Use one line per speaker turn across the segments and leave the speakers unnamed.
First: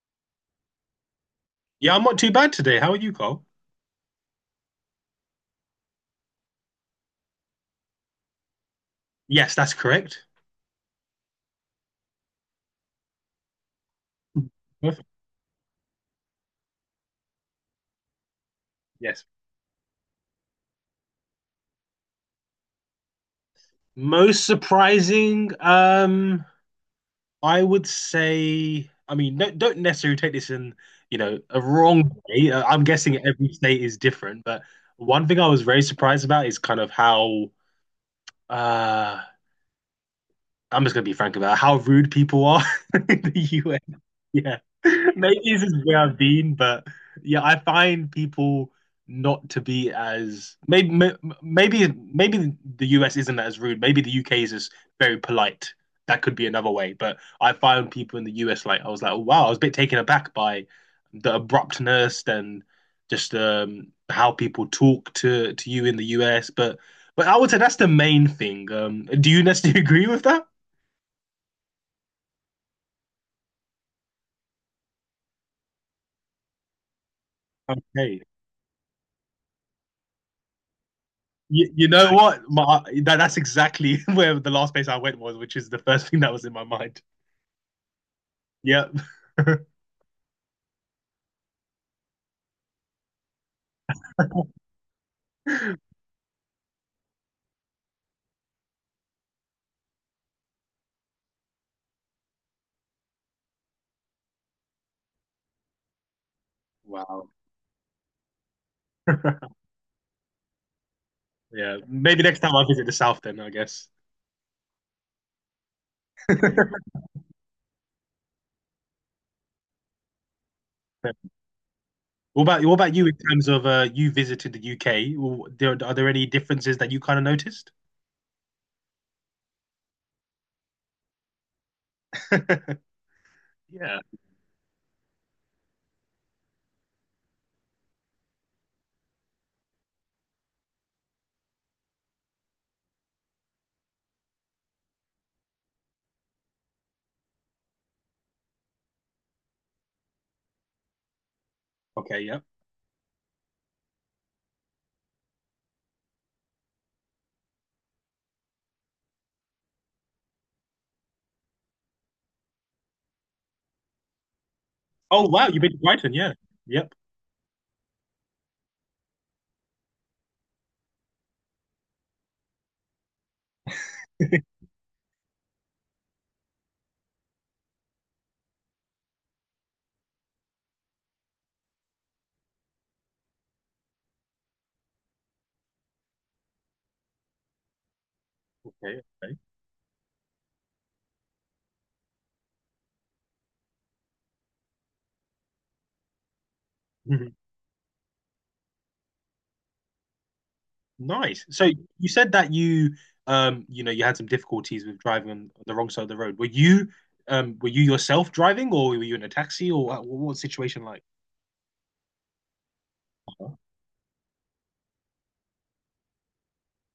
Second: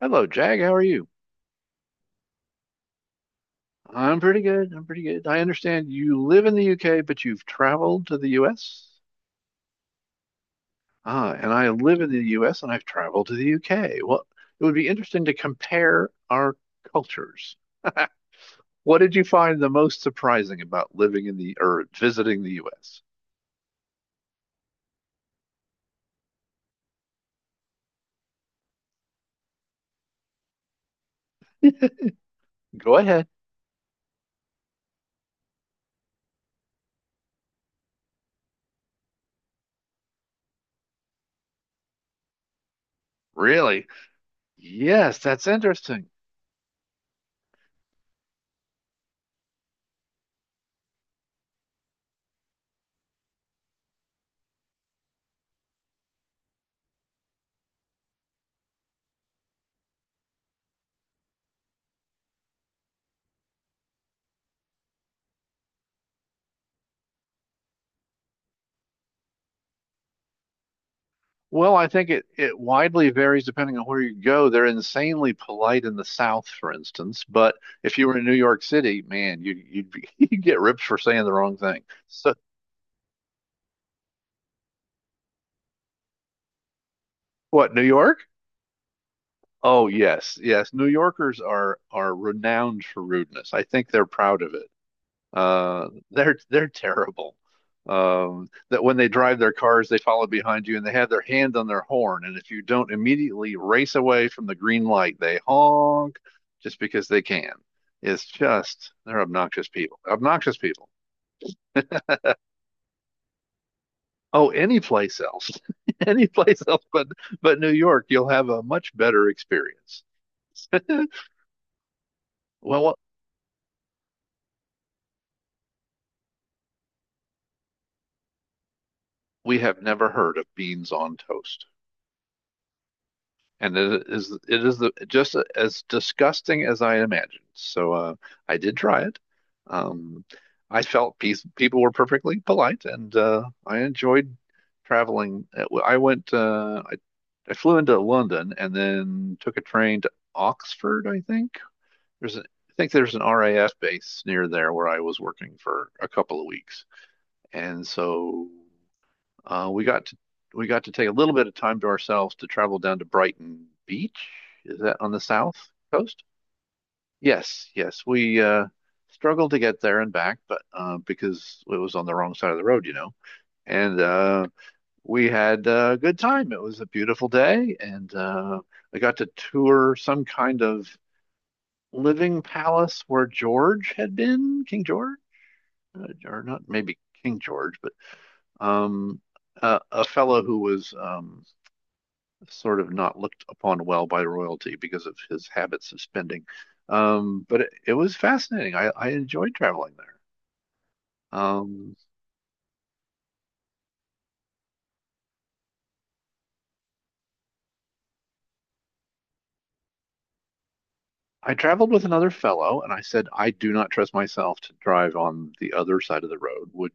Hello, Jag. How are you?
Yeah, I'm not too bad today. How are you, Carl?
I'm pretty good. I'm pretty good. I understand you live in the UK, but you've traveled to the US.
Yes, that's correct.
Ah, and I live in the US and I've traveled to the UK. Well, it would be
Perfect.
interesting to compare our cultures. What did you
Yes.
find the most surprising about living in the or visiting the US?
Most surprising, I would say, I mean, no, don't necessarily take this in, a wrong way. I'm
Go
guessing
ahead.
every state is different, but one thing I was very surprised about is kind of how, uh, I'm just gonna be frank about how rude people are in the
Really?
Yeah.
Yes,
Maybe
that's
this is where
interesting.
I've been, but yeah, I find people not to be as maybe m- maybe maybe the US isn't as rude. Maybe the UK is just very polite. That could be another way. But I find people in the US like I was like, oh, wow, I was a bit taken aback by the abruptness and just how people talk to you in the US. But I would say that's the main thing. Do you necessarily agree with that?
Well, I think it widely varies depending on where you go. They're insanely polite in the South, for instance, but if you were
Okay.
in New York City, man, you'd be, you'd get ripped for saying the wrong
You,
thing.
you know
So,
what? That's exactly where the last place I went was, which is the first thing that was in my mind.
what, New York?
Yep.
Oh, yes, yes. New Yorkers are renowned for rudeness. I think they're proud of it. They're terrible. That when they drive their cars, they follow behind you and they have their hand on their horn. And if you don't immediately race away from the green light, they honk just because they
Wow.
can. It's just they're obnoxious people. Obnoxious people.
Yeah. Maybe next time I visit the South, then I guess.
Oh, any place else, any place else but New York, you'll have a much better experience.
What about
Well,
you in terms of you visited the UK? Well, there, are there any differences that you kind of noticed?
we have never heard of beans on toast. And
Yeah.
it is just as disgusting as I imagined. So I did try it. Um, I felt peace, people were perfectly polite, and I enjoyed traveling. I flew into London and then took a train to Oxford, I think.
Okay. Yep.
I think there's an RAF base near there where I was working for a couple of weeks, and so. Uh, we got to we got to take a little bit of time to ourselves to travel down to Brighton Beach. Is that on the
Oh wow,
south
you've been to Brighton.
coast?
Yeah. Yep.
Yes, yes. We struggled to get there and back, but because it was on the wrong side of the road, you know. And
Okay.
we had a good time. It was a beautiful day, and I got to tour some kind of living palace where George had been, King George, or not maybe King George, but
Okay.
um, a fellow who was sort of not looked upon well by royalty because of his habits of spending.
Mm-hmm.
But it was fascinating. I enjoyed traveling there.
Nice. So
Um,
you said that you you know you had some difficulties with driving on the wrong side of the road. Were you yourself driving or were you in a taxi or what was the situation like?
I traveled with another fellow, and I said, I do not trust myself to drive on the other side of the road. Would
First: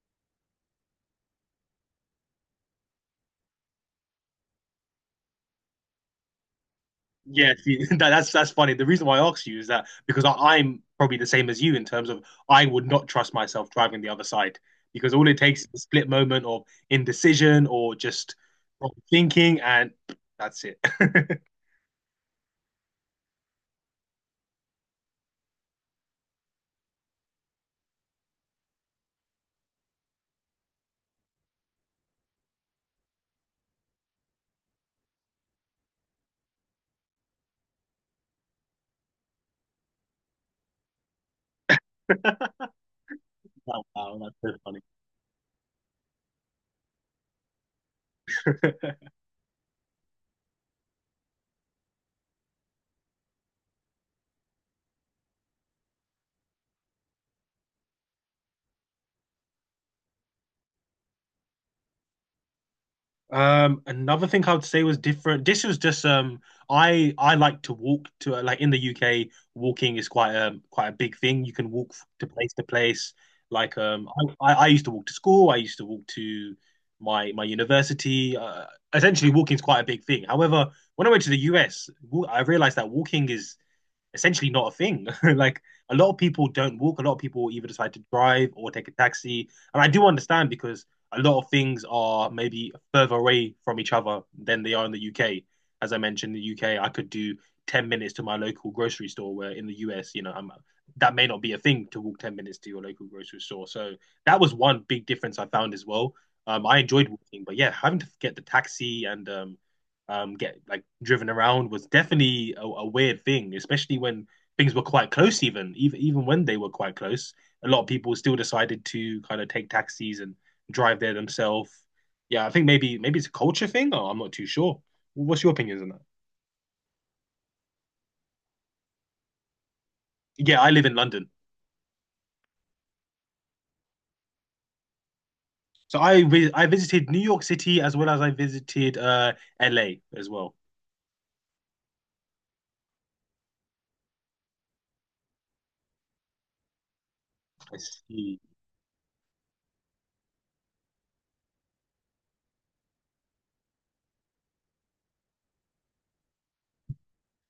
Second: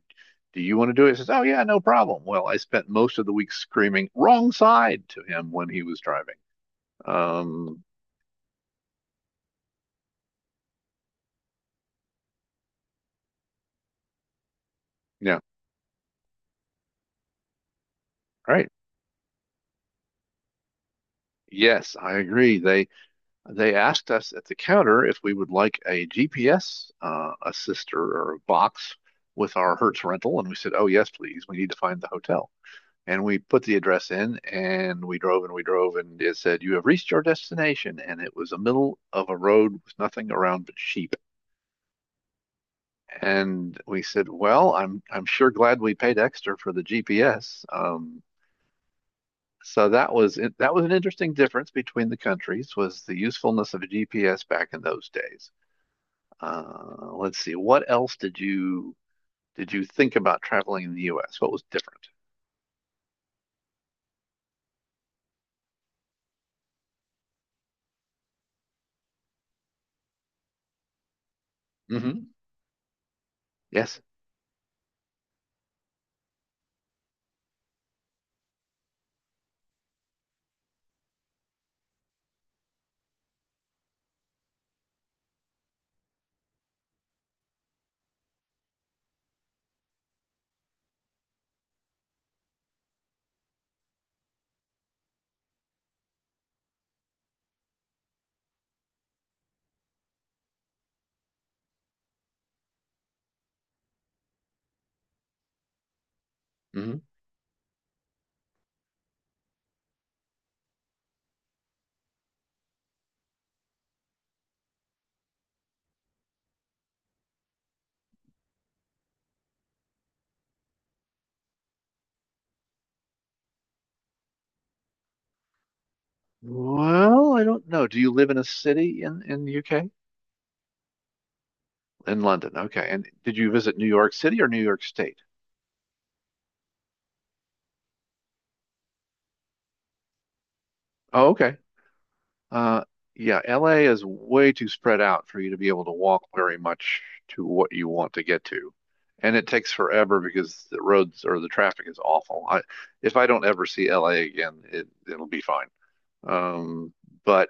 Do you want to do it? He says, oh yeah, no problem. Well, I spent most of the week screaming wrong side to him when he was driving.
Yeah, see,
Um,
that's funny. The reason why I asked you is that because I'm probably the same as you in terms of I would not trust myself driving the other side because all it
yeah,
takes is a split moment of indecision or just
right.
wrong thinking and that's it.
Yes, I agree. They asked us at the counter if we would like a GPS assister or a box with our Hertz rental, and we said, "Oh yes, please. We need to find the hotel." And we put the address in, and we drove and we drove, and it said, "You have reached your destination." And it was the middle of a road with nothing around but sheep. And
Wow,
we
wow,
said,
that's so
"Well,
funny.
I'm sure glad we paid extra for the GPS." Um, so that was an interesting difference between the countries was the usefulness of a GPS back in those days. Let's see. What else did you think about traveling in the U.S.? What was different?
Another thing I would say was different. This was just I like to walk to like in the UK, walking is quite a big thing. You can walk to
Hmm.
place to place. Like
Yes.
I used to walk to school. I used to walk to my university. Essentially, walking is quite a big thing. However, when I went to the US, I realized that walking is essentially not a thing. Like a lot of people don't walk. A lot of people either decide to drive or take a taxi. And I do understand because a lot of things are maybe further away from each other than they are in the UK. As I mentioned, in the UK, I could do 10 minutes to my local grocery store, where in the US, you know, that may not be a thing to walk 10 minutes to your local grocery store. So that was one big difference I found as well. I
Hmm.
enjoyed walking, but yeah, having to get the taxi and get like driven around was definitely a weird thing, especially when things were quite close. Even when they were quite close, a lot of people still decided to kind of take taxis and drive there themselves. Yeah, I think maybe it's a culture thing, or I'm not too sure. What's your opinions on that?
Well, I don't know. Do you live in a city in the U.K.?
Yeah, I live in London,
In London. Okay. And did you visit New York City or New York State?
so I visited New York City as well as I visited LA as well.
Oh, okay. Uh, yeah, L.A. is way too spread out for you to be able to walk very much to what
I
you want to
see.
get to. And it takes forever because the roads or the traffic is awful. If I don't ever see L.A. again, it'll be fine. Um, but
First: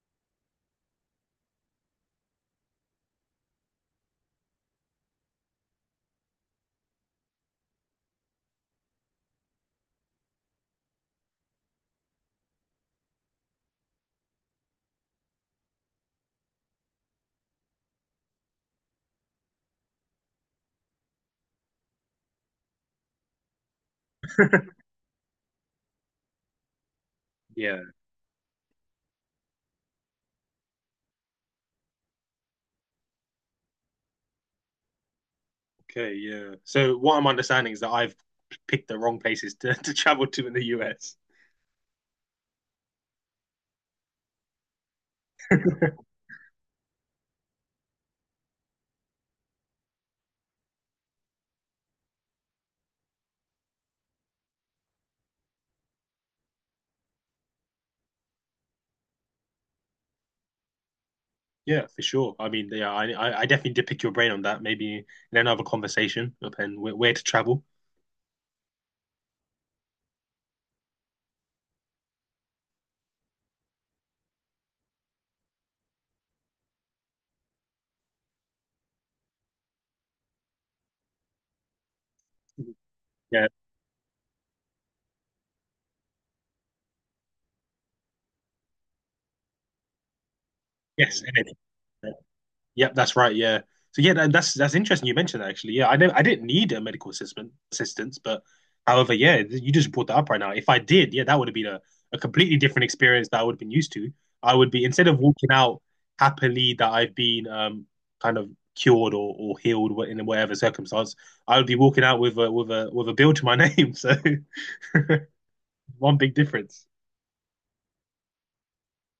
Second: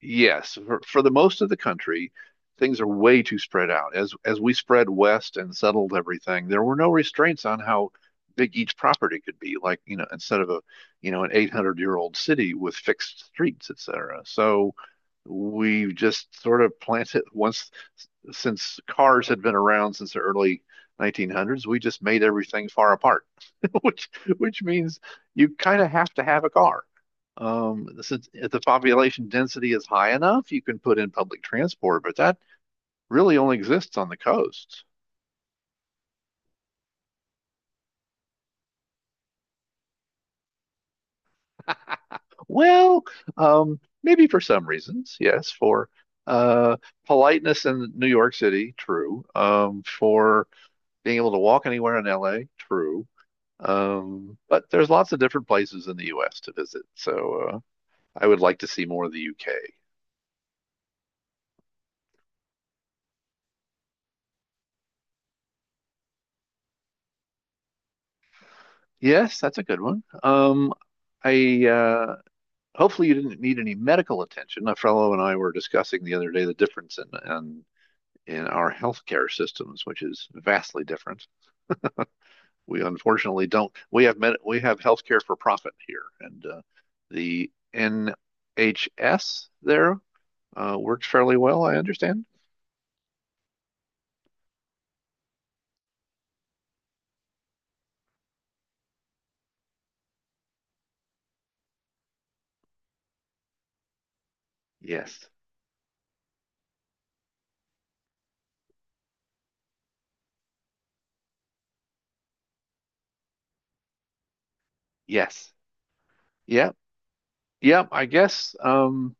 Yes, for the most of the country, things are way too spread out. As we spread west and settled everything, there were no restraints on how big each property could be. Like, you know, instead of a, you know, an 800-year-old city with fixed streets, etc. So we just sort of planted once since cars had been around since the early 1900s, we just made everything far apart, which which means you kind of have to have a car.
Yeah.
Since if the population density is high enough, you can put in public transport, but that really only exists on the coasts.
Okay. Yeah. So what I'm understanding is that I've picked the wrong places to, to travel to in the US.
Well, maybe for some reasons, yes, for uh, politeness in New York City, true. For being able to walk anywhere in LA, true. But there's lots of different places in the US to visit, so I would like to see more of the UK.
Yeah, for sure. I mean, yeah, I definitely did pick your brain on that. Maybe in another conversation, and where to travel.
Yes, that's a good one. I hopefully you didn't need any medical attention. A fellow and I were discussing the other day the difference in our healthcare systems, which is vastly different. We unfortunately
Yeah.
don't. We have healthcare for profit here, and the NHS there works
Yes.
fairly
And it-
well, I understand.
Yep. That's right. Yeah. So yeah, that's interesting. You mentioned that actually. Yeah, I know I didn't need a medical assistant assistance, but however, yeah, you just brought that up right now. If I did, yeah, that would have been a completely different experience that I would have been used to. I would be instead of
Yes.
walking out happily that I've been kind of cured or healed in whatever circumstance, I would be walking out with a bill to my name. So
Yes.
one big
Yeah.
difference.
yeah, I guess um,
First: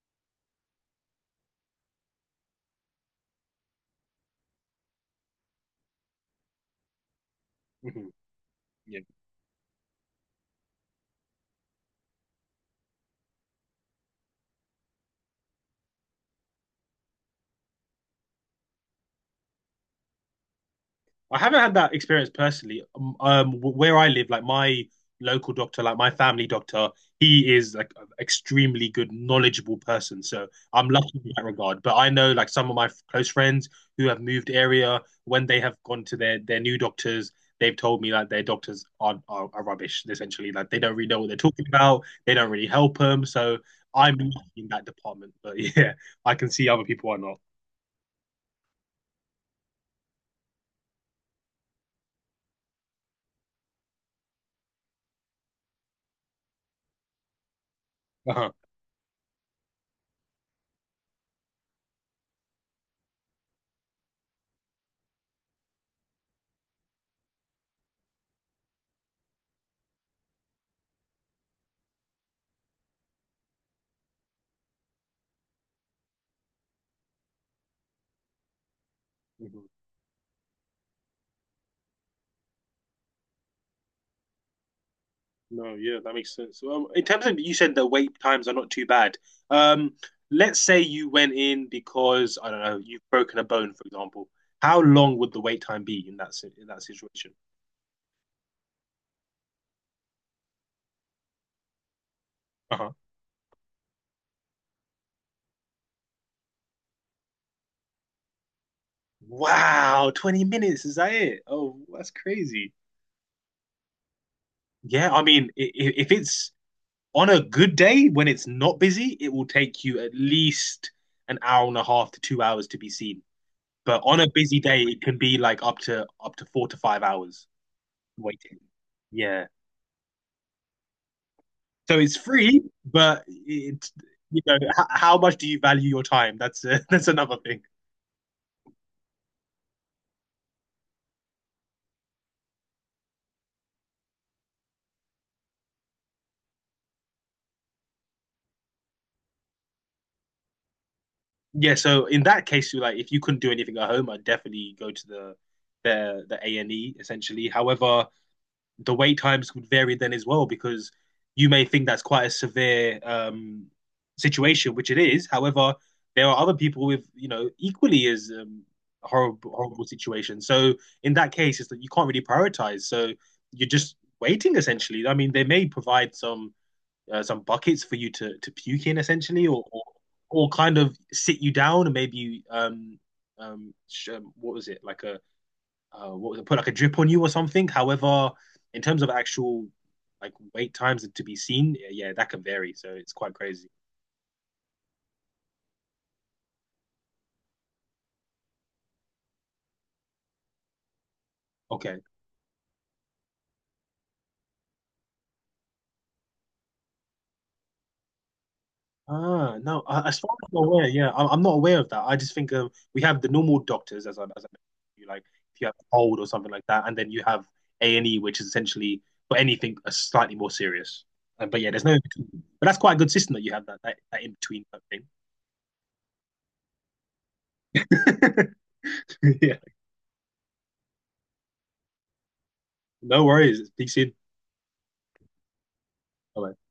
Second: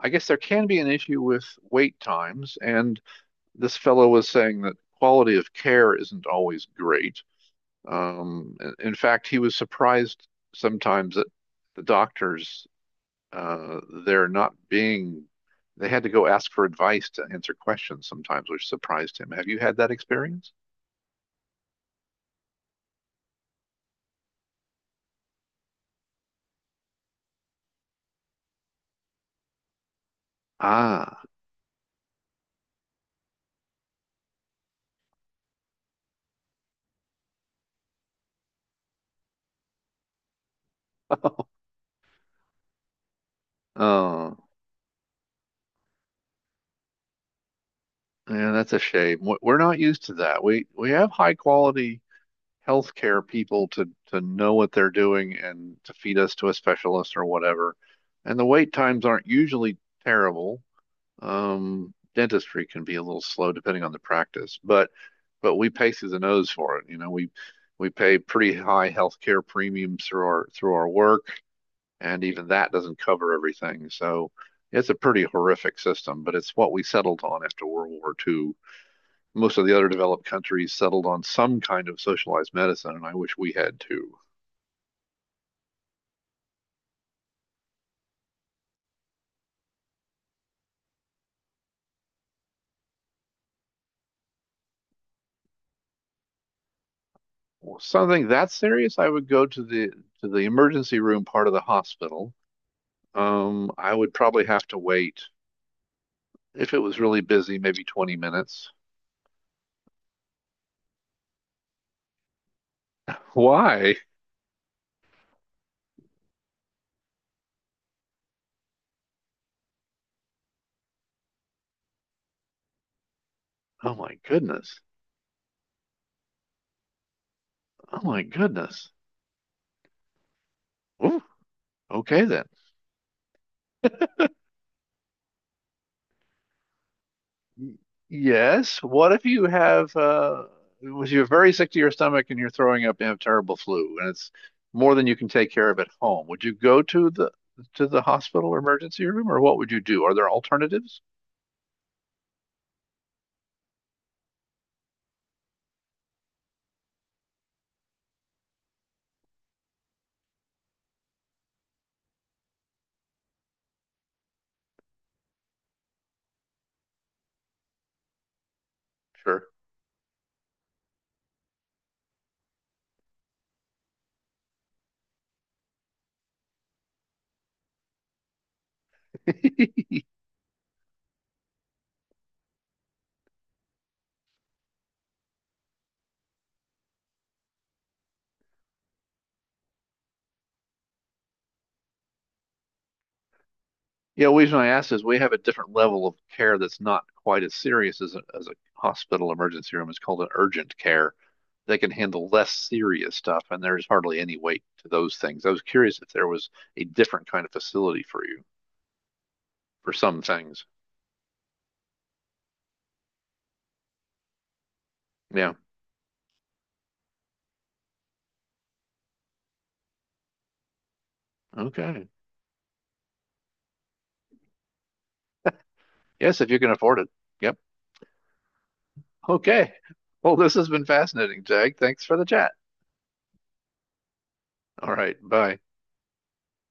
I guess there can be an issue with wait times, and this fellow was saying that quality of care isn't always great.
Mhm.
In in
Yeah.
fact, he was surprised sometimes that the doctors uh, they're not being they had to go ask for advice to answer questions sometimes, which surprised him. Have you had that experience?
I haven't had that experience personally. Where I live, like my local doctor, like my family doctor, he is like an extremely good, knowledgeable person. So I'm lucky
Ah.
in that regard. But I know like some of my close friends who have moved area, when they have gone to their new doctors, they've told me like their doctors are rubbish, essentially. Like they don't really know what they're talking about. They don't really help them. So I'm lucky
Oh,
in that department. But yeah, I can see other people are not.
yeah, that's a shame. We- we're not used to that. We have high quality healthcare people to know what they're doing and to feed us to a specialist or whatever. And the wait times aren't usually terrible. Dentistry can be a little slow depending on the practice, but we pay through the nose for it. You know, we pay pretty high healthcare premiums through our work, and even that doesn't cover everything. So it's a pretty horrific system, but it's what we settled on after World War II. Most of
Uh-huh.
the other developed countries settled on some kind of socialized medicine, and I wish we had too.
No, yeah, that makes sense. In terms of you said the wait times are not too bad. Um, let's say you went in because I don't know you've broken a bone, for example. How long would the wait time be in in that situation?
Well, something that serious, I would go to the emergency room part of the hospital.
Uh-huh.
I would probably have to wait if it was really busy, maybe 20 minutes.
Wow, 20 minutes, is that it? Oh, that's crazy.
Why?
Yeah, I mean, if it's on a good day when it's not busy, it will take you at least an hour and a half to 2 hours to be seen.
Oh
But
my
on a busy
goodness.
day, it can be like up to 4 to 5 hours
Oh my
waiting.
goodness.
Yeah.
Ooh,
So it's
okay then.
free, but it's how much do you value your time? That's that's another thing.
Y- yes. What if you have if you're very sick to your stomach and you're throwing up and have terrible flu and it's more than you can take care of at home? Would you go to the hospital or emergency room or what would you do? Are there alternatives?
Yeah. So in that case, you like if you couldn't do anything at home, I'd definitely go to the the A and E essentially. However, the wait times would vary then as well because you may think that's quite a severe situation, which it is. However, there are other people with you know equally as
Sure.
horrible situations. So in that case, it's that you can't really prioritize. So you're just waiting essentially. I mean, they may provide some buckets for you to puke in essentially, or or, or kind of sit you down and maybe sh- what was it like a what was it, put like a drip on you or something. However, in terms of actual like wait times to be seen, yeah, that can vary. So it's quite crazy.
Yeah, the reason I asked is we have a different level of care that's not quite as serious as as a hospital emergency room. It's called an urgent care. They can
Okay.
handle less serious stuff, and there's hardly any weight to those things. I was curious if there was a different kind of facility for you.
Ah, no.
For
As
some
far as
things.
I'm aware, yeah, I'm not aware of that. I just think of we have the normal doctors, as as I mentioned, you like
Yeah.
if you have a cold or something like that, and then you have A and E, which is essentially for anything slightly more serious. But yeah, there's no in
Okay.
between. But that's quite a good system that you have that in between type thing.
Yes, if you can afford it. Yep.
Yeah.
Okay. Well, this has been fascinating, Jag. Thanks for the chat.
No worries. Peace in.
All right. Bye.
Bye.